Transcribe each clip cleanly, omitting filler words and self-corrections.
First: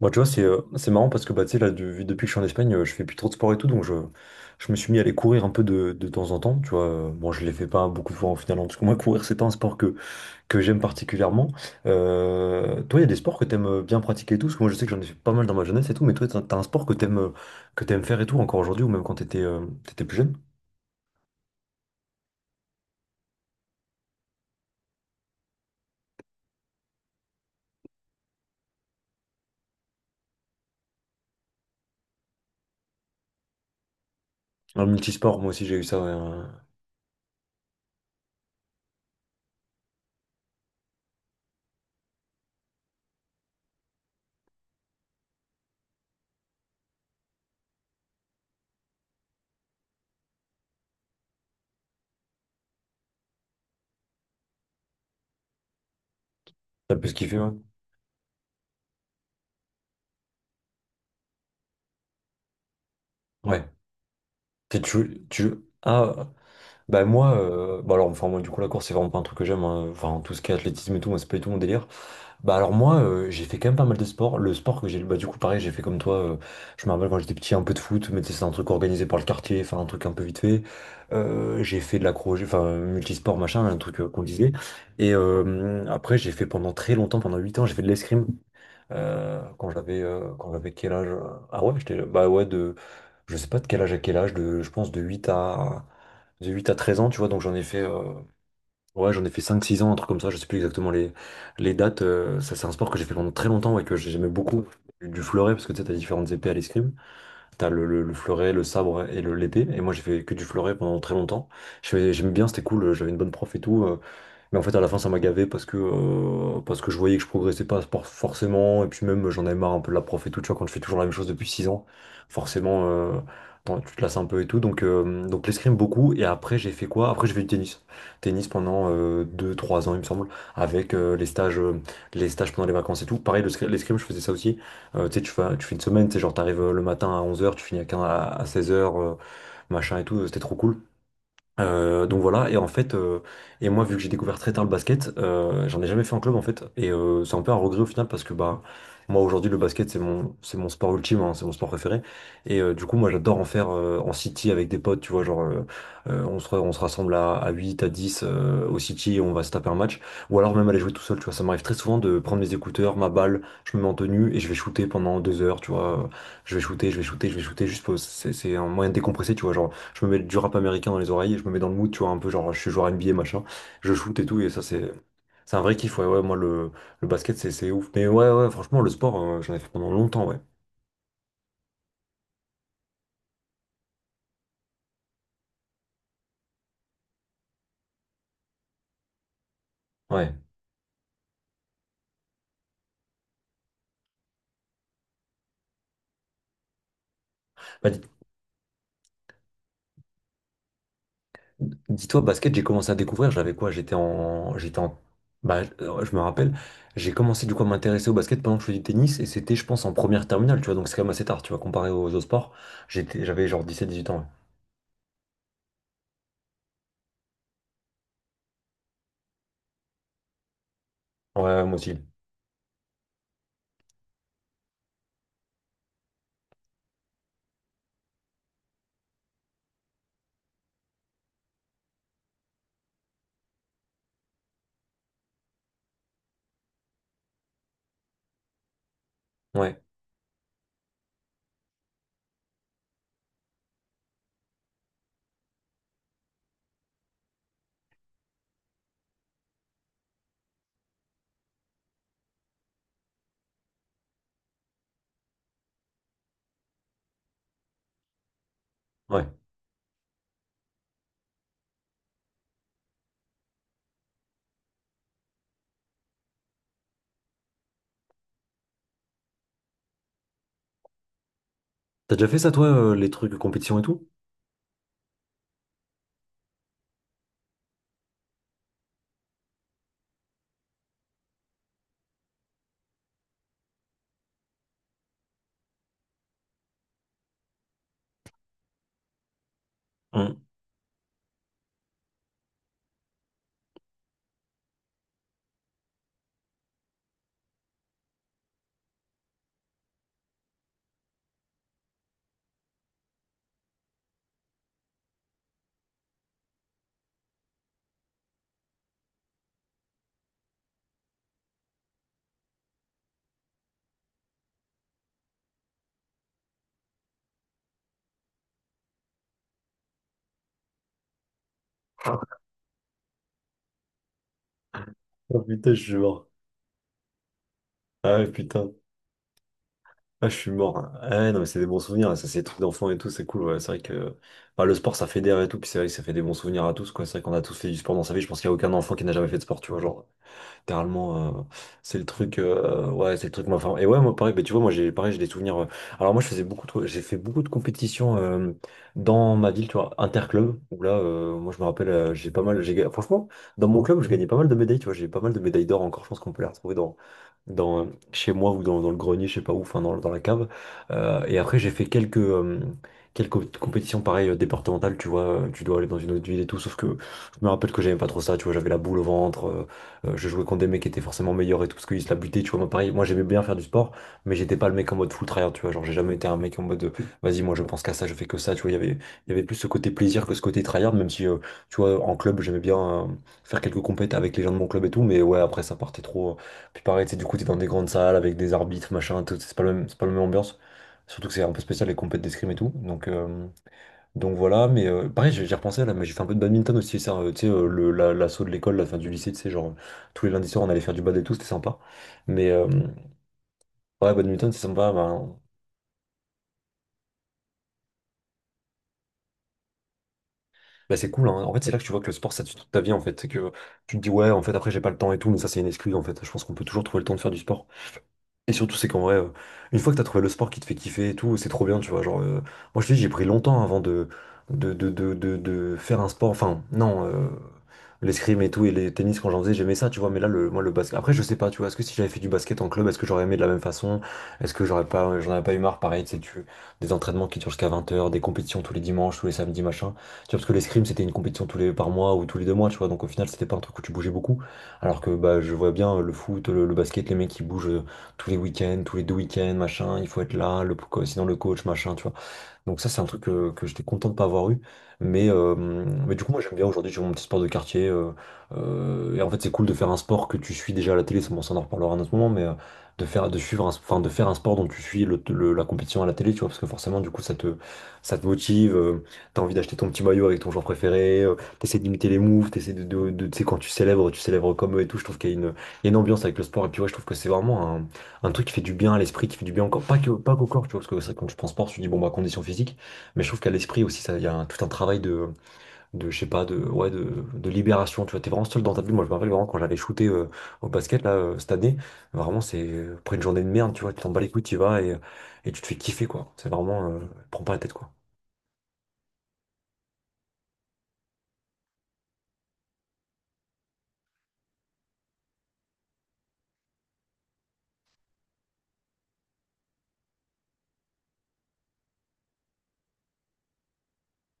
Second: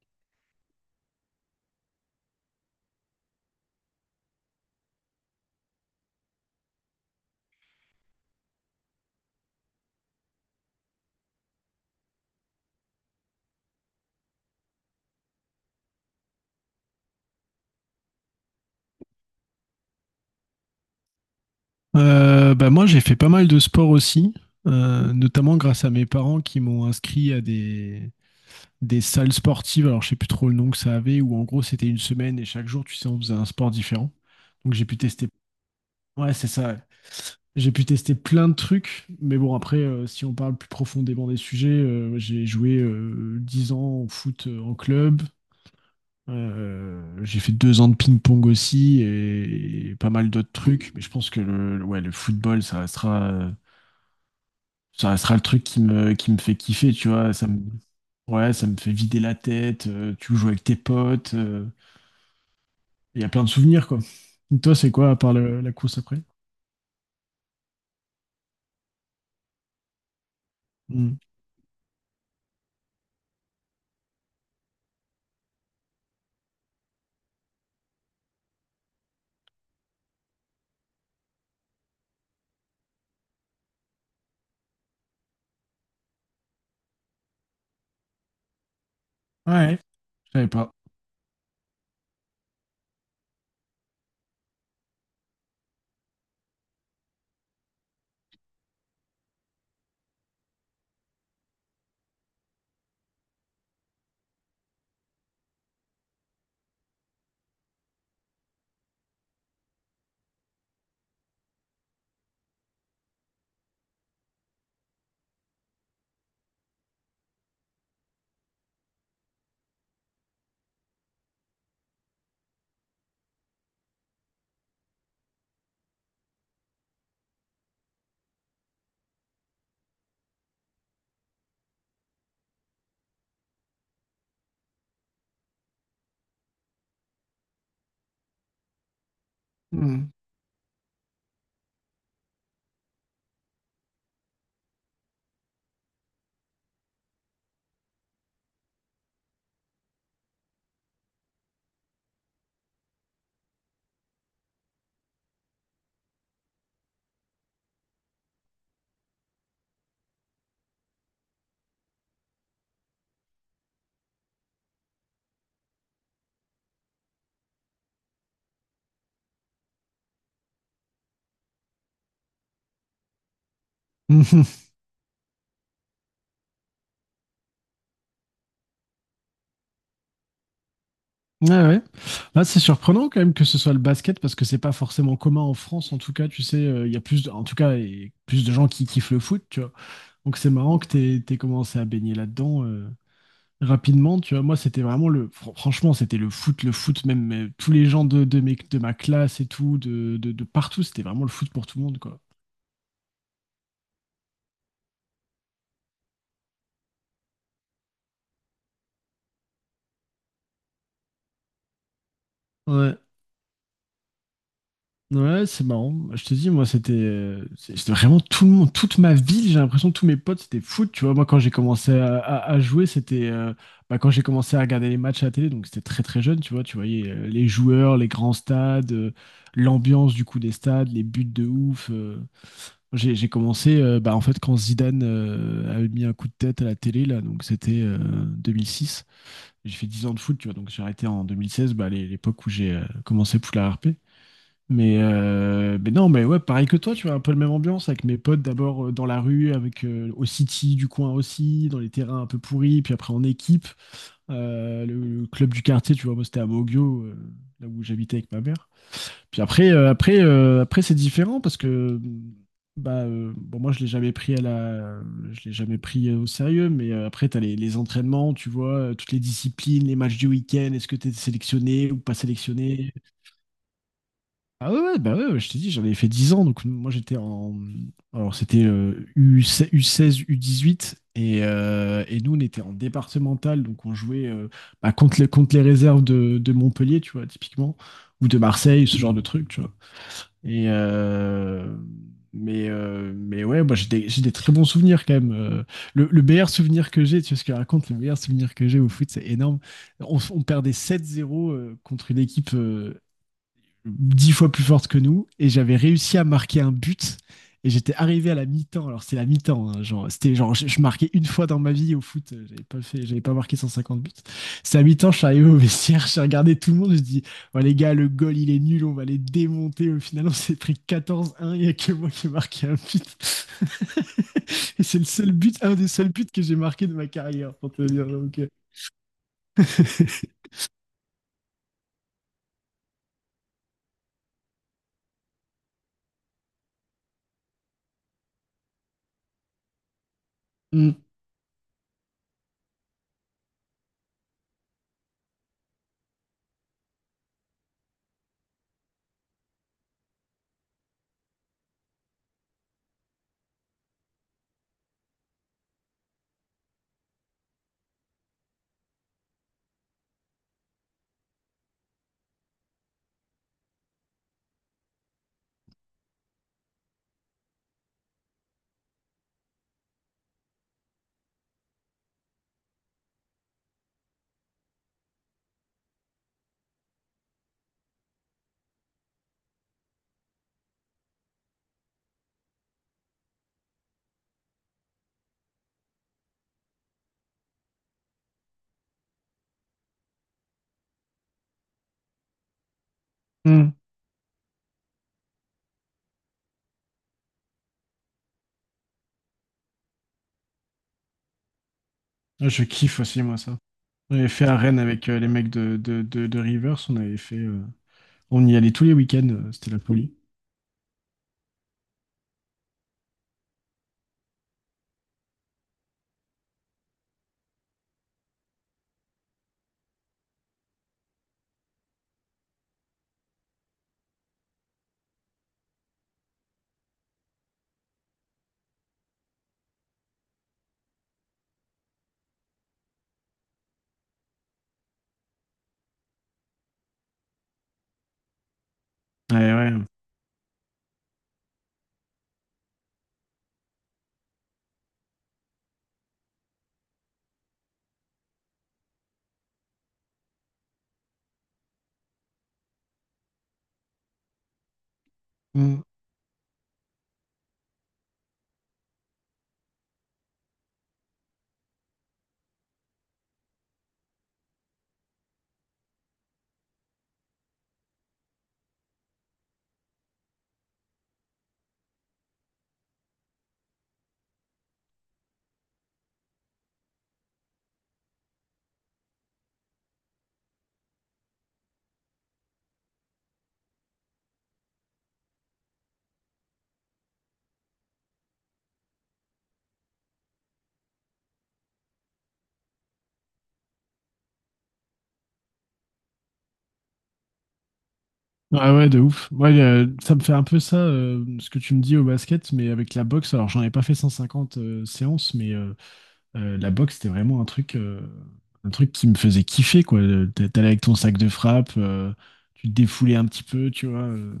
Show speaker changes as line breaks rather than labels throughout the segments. Moi, tu vois, c'est marrant parce que bah, tu sais, là, depuis que je suis en Espagne, je fais plus trop de sport et tout, je me suis mis à aller courir un peu de temps en temps, tu vois. Bon, je ne les fais pas beaucoup de fois en final, hein, parce que moi, courir, c'est pas un que j'aime particulièrement. Toi, il y a des sports que t'aimes bien pratiquer et tout, parce que moi, je sais que j'en ai fait pas mal dans ma jeunesse et tout, mais toi, t'as un sport que t'aimes faire et tout, encore aujourd'hui, ou même quand t'étais plus jeune?
Bah moi, j'ai fait pas mal de sport aussi, notamment grâce à mes parents qui m'ont inscrit à des salles sportives. Alors, je sais plus trop le nom que ça avait, où en gros, c'était une semaine et chaque jour, tu sais, on faisait un sport différent. Donc, j'ai
Un
pu tester.
multisport, moi aussi, j'ai eu ça,
Ouais, c'est ça. Ouais. J'ai pu tester plein de trucs. Mais bon, après, si on parle plus profondément des sujets, j'ai joué 10 ans au foot en club. J'ai fait 2 ans de ping-pong aussi et pas mal d'autres trucs. Mais je pense que ouais, le football, ça restera. Ça restera le truc qui me fait kiffer,
t'as un peu
tu vois.
kiffé, ouais.
Ouais, ça me fait vider la tête. Tu joues avec tes potes. Il y a plein de
Ouais.
souvenirs, quoi. Et toi,
T'es-
c'est quoi, à
Tu,
part
tu,
la course après?
ah, Bah moi, moi du coup la course c'est vraiment pas un truc que j'aime, hein. Enfin tout ce qui est athlétisme et tout,
Hmm.
moi c'est pas du tout mon délire. Bah alors moi j'ai fait quand même pas mal de sports. Le sport que j'ai, bah Du coup pareil j'ai fait comme toi. Je me rappelle quand j'étais petit un peu de foot, mais tu sais, c'est un truc organisé par le quartier, enfin un truc un peu vite fait. J'ai fait de l'accro, multisport machin, un truc qu'on disait. Et après j'ai fait pendant très longtemps, pendant 8 ans j'ai fait de l'escrime.
Ouais, je savais
Quand
pas.
j'avais quel âge? Ah ouais, j'étais bah ouais de je sais pas de quel âge à quel âge, de je pense de 8 à 13 ans, tu vois. Donc j'en ai fait ouais, j'en ai fait 5 6 ans un truc comme ça, je sais plus exactement les dates ça c'est un sport que j'ai fait pendant très longtemps et que j'aimais beaucoup du fleuret parce que tu sais t'as différentes épées à l'escrime, t'as le fleuret, le sabre et le l'épée et moi j'ai fait que du fleuret pendant très longtemps. J'aimais bien, c'était cool, j'avais une bonne prof et tout. Mais en fait, à la fin, ça m'a gavé parce que je voyais que je progressais pas por- forcément. Et puis même, j'en avais marre un peu de la prof et tout. Tu vois, quand je fais toujours la même chose depuis 6 ans, forcément, tu te lasses un peu et tout. Donc l'escrime beaucoup. Et après, j'ai fait quoi? Après, j'ai fait du tennis. Tennis pendant deux trois ans, il me semble, avec les stages pendant les vacances et tout. Pareil, l'escrime, je faisais ça aussi. Tu sais, tu fais une semaine, tu sais, genre, t'arrives le matin à 11 heures tu finis à 15 à 16 heures machin et tout. C'était trop cool. Donc voilà, et moi vu que j'ai découvert très tard le basket, j'en ai jamais fait en club en fait, et c'est un peu un regret au final parce que bah moi aujourd'hui le basket c'est mon sport ultime, hein, c'est mon sport préféré, et du coup moi j'adore en faire en city avec des potes, tu vois, genre on se rassemble à 8, à 10 au city et on va se taper un match, ou alors même aller jouer tout seul, tu vois, ça m'arrive très souvent de prendre mes écouteurs, ma balle, je me mets en tenue et je vais shooter pendant 2 heures, tu vois, je vais shooter, juste pour, c'est un moyen de décompresser, tu vois, genre. Je me mets du rap américain dans les oreilles et je me mets dans le mood, tu vois, un peu genre je suis joueur NBA, machin. Je shoot et tout, et ça c'est un vrai kiff, ouais, ouais, le basket c'est ouf. Mais ouais, ouais, franchement, le sport, j'en ai fait pendant longtemps, ouais.
Mhm. Ouais, ouais. Là, c'est surprenant quand même que ce soit le basket parce que c'est pas forcément commun en France. En tout cas, tu sais, il y a plus, en tout cas, et plus de gens qui kiffent le foot, tu vois.
Ouais.
Donc c'est marrant que t'aies commencé à baigner là-dedans. Rapidement, tu vois, moi, c'était vraiment le. Fr- Franchement, c'était le foot, même tous les
Bah, dis-
gens de ma classe et tout, de partout, c'était vraiment le foot pour tout le monde,
Dis-toi,
quoi.
basket, j'ai commencé à découvrir, j'avais quoi? Je me rappelle, j'ai commencé du coup à m'intéresser au basket pendant que je faisais du tennis, et c'était, je pense, en première terminale, tu vois, donc c'est quand même assez tard, tu vois, comparé aux autres sports.
Ouais,
J'avais genre 17-18 ans,
ouais, c'est marrant. Je te dis, moi, c'était vraiment tout le monde, toute ma ville, j'ai l'impression, que tous mes potes, c'était foot, tu vois. Moi, quand
ouais.
j'ai
Ouais, moi
commencé
aussi.
à jouer, c'était. Bah, quand j'ai commencé à regarder les matchs à la télé, donc c'était très, très jeune, tu vois, tu voyais les joueurs, les grands stades, l'ambiance, du coup, des stades, les buts de ouf. J'ai commencé bah, en fait quand Zidane avait mis un coup de tête à la télé là, donc c'était 2006. J'ai
Ouais,
fait 10 ans de foot, tu vois, donc j'ai arrêté en 2016, bah, l'époque où j'ai commencé Poula RP. Mais non, mais ouais, pareil que toi, tu vois, un peu la même ambiance avec mes potes d'abord dans la rue, avec au City du coin aussi, dans les terrains un peu pourris, puis après en équipe. Le club du quartier, tu vois, moi c'était à Mogio, là où j'habitais avec ma mère.
ouais.
Puis après c'est différent parce que bon, moi, je l'ai jamais pris au sérieux, mais après, tu as les entraînements, tu vois, toutes les disciplines, les matchs du week-end, est-ce que tu es sélectionné ou pas
T'as déjà fait ça, toi,
sélectionné?
les trucs compétition et tout?
Ah ouais, ouais, bah ouais, ouais, je t'ai dit, j'en ai fait 10 ans, donc moi, Alors, c'était U16, U16, U18, et nous, on était en départemental, donc on jouait bah, contre les réserves de Montpellier, tu vois, typiquement, ou de Marseille, ce genre de truc, tu vois.
Hum.
Et, euh, mais ouais, moi j'ai des très bons souvenirs quand même. Le meilleur souvenir que j'ai, tu vois ce que je raconte, le meilleur souvenir que j'ai au foot, c'est énorme. On perdait 7-0 contre une équipe 10 fois plus forte que nous et j'avais réussi à marquer un but et j'étais arrivé à la mi-temps. Alors c'est la mi-temps, hein, genre c'était genre je marquais une fois dans ma vie au foot, j'avais pas marqué 150 buts. C'est à mi-temps, je suis arrivé au vestiaire, j'ai regardé tout le monde, je dis "Ouais les gars, le goal il est nul, on va les démonter." Au final, on s'est pris 14-1, il y a que moi qui ai marqué un but. Et c'est le seul
Oh
but,
putain,
un
je
des
suis
seuls buts
mort.
que j'ai marqué de ma carrière pour te dire.
Ah ouais,
donc, euh.
putain. Ah, je suis mort. Ah ouais, non, mais c'est des bons souvenirs. Ça, c'est des trucs d'enfants et tout. C'est cool. Ouais. C'est vrai que enfin, le sport, ça fédère et tout. Puis c'est vrai que ça fait des bons souvenirs à tous, quoi. C'est vrai qu'on a tous fait du sport dans sa vie. Je pense qu'il n'y a aucun enfant qui n'a jamais fait de sport, tu vois. Genre,
Mm,
littéralement, ouais, c'est le truc, moi, enfin, et ouais, moi, pareil, bah, tu vois, moi, pareil, j'ai des souvenirs, alors moi, je faisais beaucoup de, j'ai fait beaucoup de compétitions, dans ma ville, tu vois, interclub, où là, moi, je me rappelle, j'ai pas mal, j'ai, ga- franchement, dans mon club, je gagnais pas mal de médailles, tu vois, j'ai pas mal de médailles d'or encore, je pense qu'on peut les retrouver dans, euh, chez moi ou dans le grenier, je sais pas où, enfin dans la cave. Et après, quelques compétitions, pareil, départementales, tu vois, tu dois aller dans une autre ville et tout, sauf que, je me rappelle que j'aimais pas trop ça, tu vois, j'avais la boule au ventre, je jouais contre des mecs qui étaient forcément meilleurs et tout, parce qu'ils se la butaient, tu vois. Moi, pareil, moi j'aimais bien faire du sport, mais j'étais pas le mec en mode full tryhard, tu vois. Genre, j'ai jamais été un mec en mode, vas-y, moi je pense qu'à ça, je fais que ça, tu vois. Il y avait plus ce côté plaisir que ce côté tryhard, même si, tu vois, en club, j'aimais bien euh, faire quelques compètes avec les gens de mon club et tout, mais ouais, après, ça partait trop. Puis pareil, tu sais, du coup, t'es dans des grandes salles avec des arbitres, machin, tout, c'est pas la même ambiance. Surtout que c'est un peu spécial les compètes d'escrime et tout. Donc,
mm.
voilà, mais pareil, j'ai repensé là, mais j'ai fait un peu de badminton aussi, ça, tu sais, l'assaut de l'école, la fin du lycée, tu sais, tous les lundis soirs, on allait faire du bad et tout, c'était sympa. Mais
Je kiffe aussi moi ça.
ouais,
On avait fait
badminton,
à
c'est
Rennes
sympa,
avec les mecs de Rivers. On avait fait. On y allait tous les week-ends. C'était la folie.
bah, c'est cool, hein. En fait, c'est là que tu vois que le sport, ça tue toute ta vie, en fait. C'est que tu te dis, ouais, en fait, après, j'ai pas le temps et tout, mais ça, c'est une excuse, en fait. Je pense qu'on peut toujours trouver le temps de faire du sport. Et surtout, c'est qu'en vrai, une fois que t'as trouvé le sport qui te fait kiffer et tout, c'est trop bien, tu vois. Genre, moi, je te dis, j'ai pris longtemps avant de faire un sport. Enfin, non, l'escrime et tout, et les tennis, quand j'en faisais, j'aimais ça, tu vois. Mais là, moi, le basket. Après, je sais pas, tu vois. Est-ce que si j'avais fait du basket en club, est-ce que j'aurais aimé de la même façon? Est-ce que j'en avais pas eu marre, pareil, tu sais, des entraînements qui durent jusqu'à 20 heures, des compétitions tous les dimanches, tous les
Ouais,
samedis,
ouais.
machin. Tu vois, parce que l'escrime, c'était une compétition par mois ou tous les 2 mois, tu vois. Donc, au final, c'était pas un truc où tu bougeais beaucoup. Alors que, bah, je vois bien euh, le foot, le basket, les mecs qui bougent. Tous les week-ends, tous les deux week-ends, machin, il faut être là, sinon le coach, machin, tu vois. Donc ça, c'est un truc que j'étais content de pas avoir eu. Mais,
Mm.
du coup, moi, j'aime bien aujourd'hui, j'ai mon petit sport de quartier. Et en fait, c'est cool de faire un sport que tu suis déjà à la télé. Ça, bon, ça, on en reparlera à un autre moment, mais de faire, de suivre un, enfin, de faire un sport dont tu suis la compétition à la télé, tu vois, parce que forcément, du coup, ça te motive. T'as envie d'acheter ton petit maillot avec ton joueur préféré. T'essaies d'imiter les moves, t'essaies tu sais, quand tu célèbres comme eux et tout. Je trouve qu'il y a une, il y a une ambiance avec le sport, et puis ouais, je trouve que c'est vraiment un truc qui fait du bien à l'esprit, qui fait du bien encore, pas que, pas qu'au corps, tu vois, parce que c'est vrai que quand je pense sport, je me dis, bon, bah, condition physique. Mais je trouve qu'à l'esprit aussi, ça, il y a tout un travail je sais pas, de, ouais, de libération, tu vois. T'es vraiment seul dans ta bulle. Moi, je me rappelle vraiment quand j'allais shooter au basket, là, cette année, vraiment, après une journée de merde, tu vois, tu t'en bats les couilles, tu y vas et tu te fais kiffer, quoi. C'est vraiment, prends pas la tête, quoi.
Ah ouais, de ouf. Ouais, ça me fait un peu ça, ce que tu me dis au basket, mais avec la boxe. Alors, j'en ai pas fait 150 séances, la boxe, c'était vraiment un truc qui me faisait kiffer, quoi. T'allais avec ton sac de frappe, tu te défoulais un petit peu, tu vois.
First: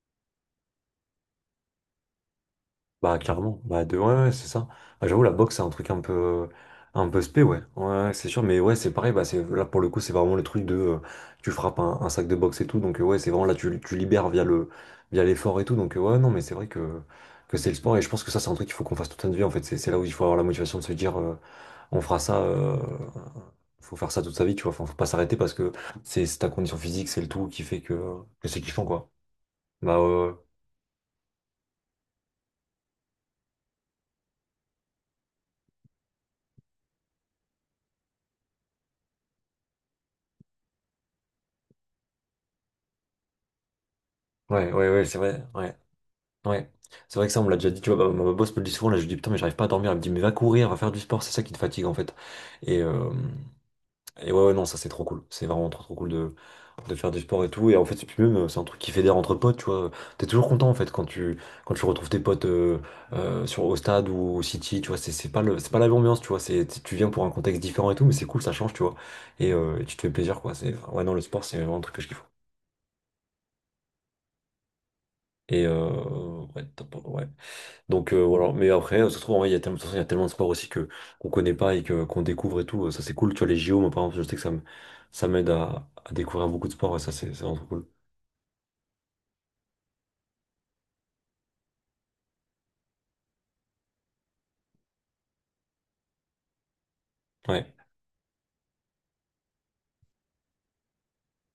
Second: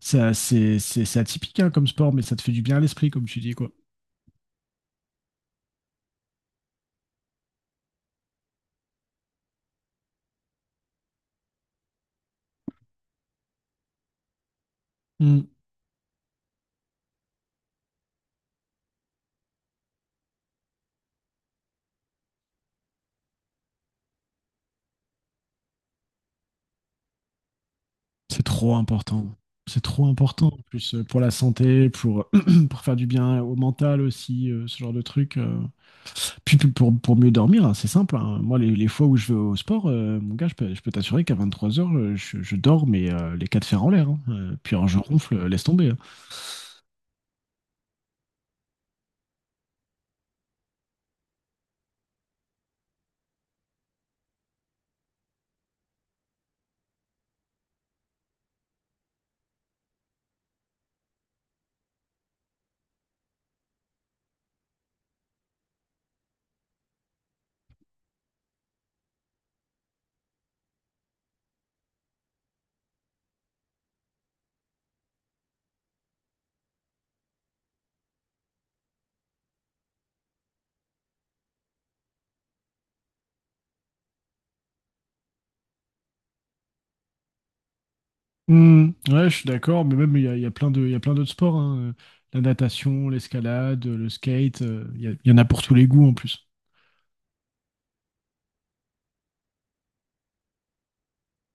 Ça, c'est atypique, hein, comme sport, mais ça te fait du bien à l'esprit,
Bah
comme tu dis,
clairement,
quoi.
bah de ouais, ouais c'est ça. Ah, j'avoue la boxe c'est un truc un peu spé ouais. Ouais, ouais, c'est sûr mais ouais, c'est pareil, bah c'est là pour le coup, c'est vraiment le truc de tu frappes un sac de boxe et tout, donc ouais, c'est vraiment là tu, tu libères via le via l'effort et tout, donc ouais, non mais c'est vrai que c'est le sport et je pense que ça c'est un truc qu'il faut qu'on fasse toute notre vie en fait. C'est là où il faut avoir la motivation de se dire on fera ça faut faire ça toute sa vie, tu vois. Enfin, faut pas s'arrêter parce que c'est ta condition physique, c'est le tout qui fait que
C'est
c'est
trop
kiffant quoi.
important. C'est
Bah
trop
ouais,
important en plus pour la santé, pour faire du bien au mental aussi, ce genre de truc. Puis pour mieux dormir, hein, c'est simple, hein. Moi, les fois où je vais au sport, mon gars, je peux t'assurer qu'à 23h, je dors, mais les quatre fers en l'air, hein.
ouais, ouais,
Puis alors,
ouais,
je
ouais, c'est
ronfle,
vrai.
laisse
Ouais.
tomber, hein.
Ouais, c'est vrai que ça, on me l'a déjà dit, tu vois. Ma boss me le dit souvent, là, je lui dis, putain, mais j'arrive pas à dormir. Elle me dit, mais va courir, va faire du sport, c'est ça qui te fatigue, en fait. Et, euh, et ouais, ouais, non, ça, c'est trop cool, c'est vraiment trop, trop cool de faire du sport et tout. Et en fait, c'est puis même, c'est un truc qui fédère entre potes, tu vois. T'es toujours content, en fait, quand tu retrouves tes potes sur, au stade ou au City, tu vois. C'est pas le, c'est pas la même ambiance, tu vois, c'est, tu viens pour un contexte différent et tout, mais c'est cool, ça change, tu vois. Et, et tu te fais plaisir, quoi, c'est, enfin, ouais, non, le sport, c'est vraiment un truc que je kiffe. Et, ouais, top, ouais. Donc voilà. Mais après, ça se trouve, en vrai, il y a tellement, de toute façon, il y a tellement de sports aussi que qu'on connaît pas et que qu'on découvre et tout. Ça, c'est cool. Tu vois, les JO, moi, par exemple, je sais que ça me, ça m'aide à découvrir beaucoup de sports. Et ça, c'est vraiment trop cool.
Hmm, ouais, je suis d'accord, mais même il y a plein d'autres sports, hein. La natation, l'escalade, le skate, il y en a pour tous les goûts en plus.
Ouais.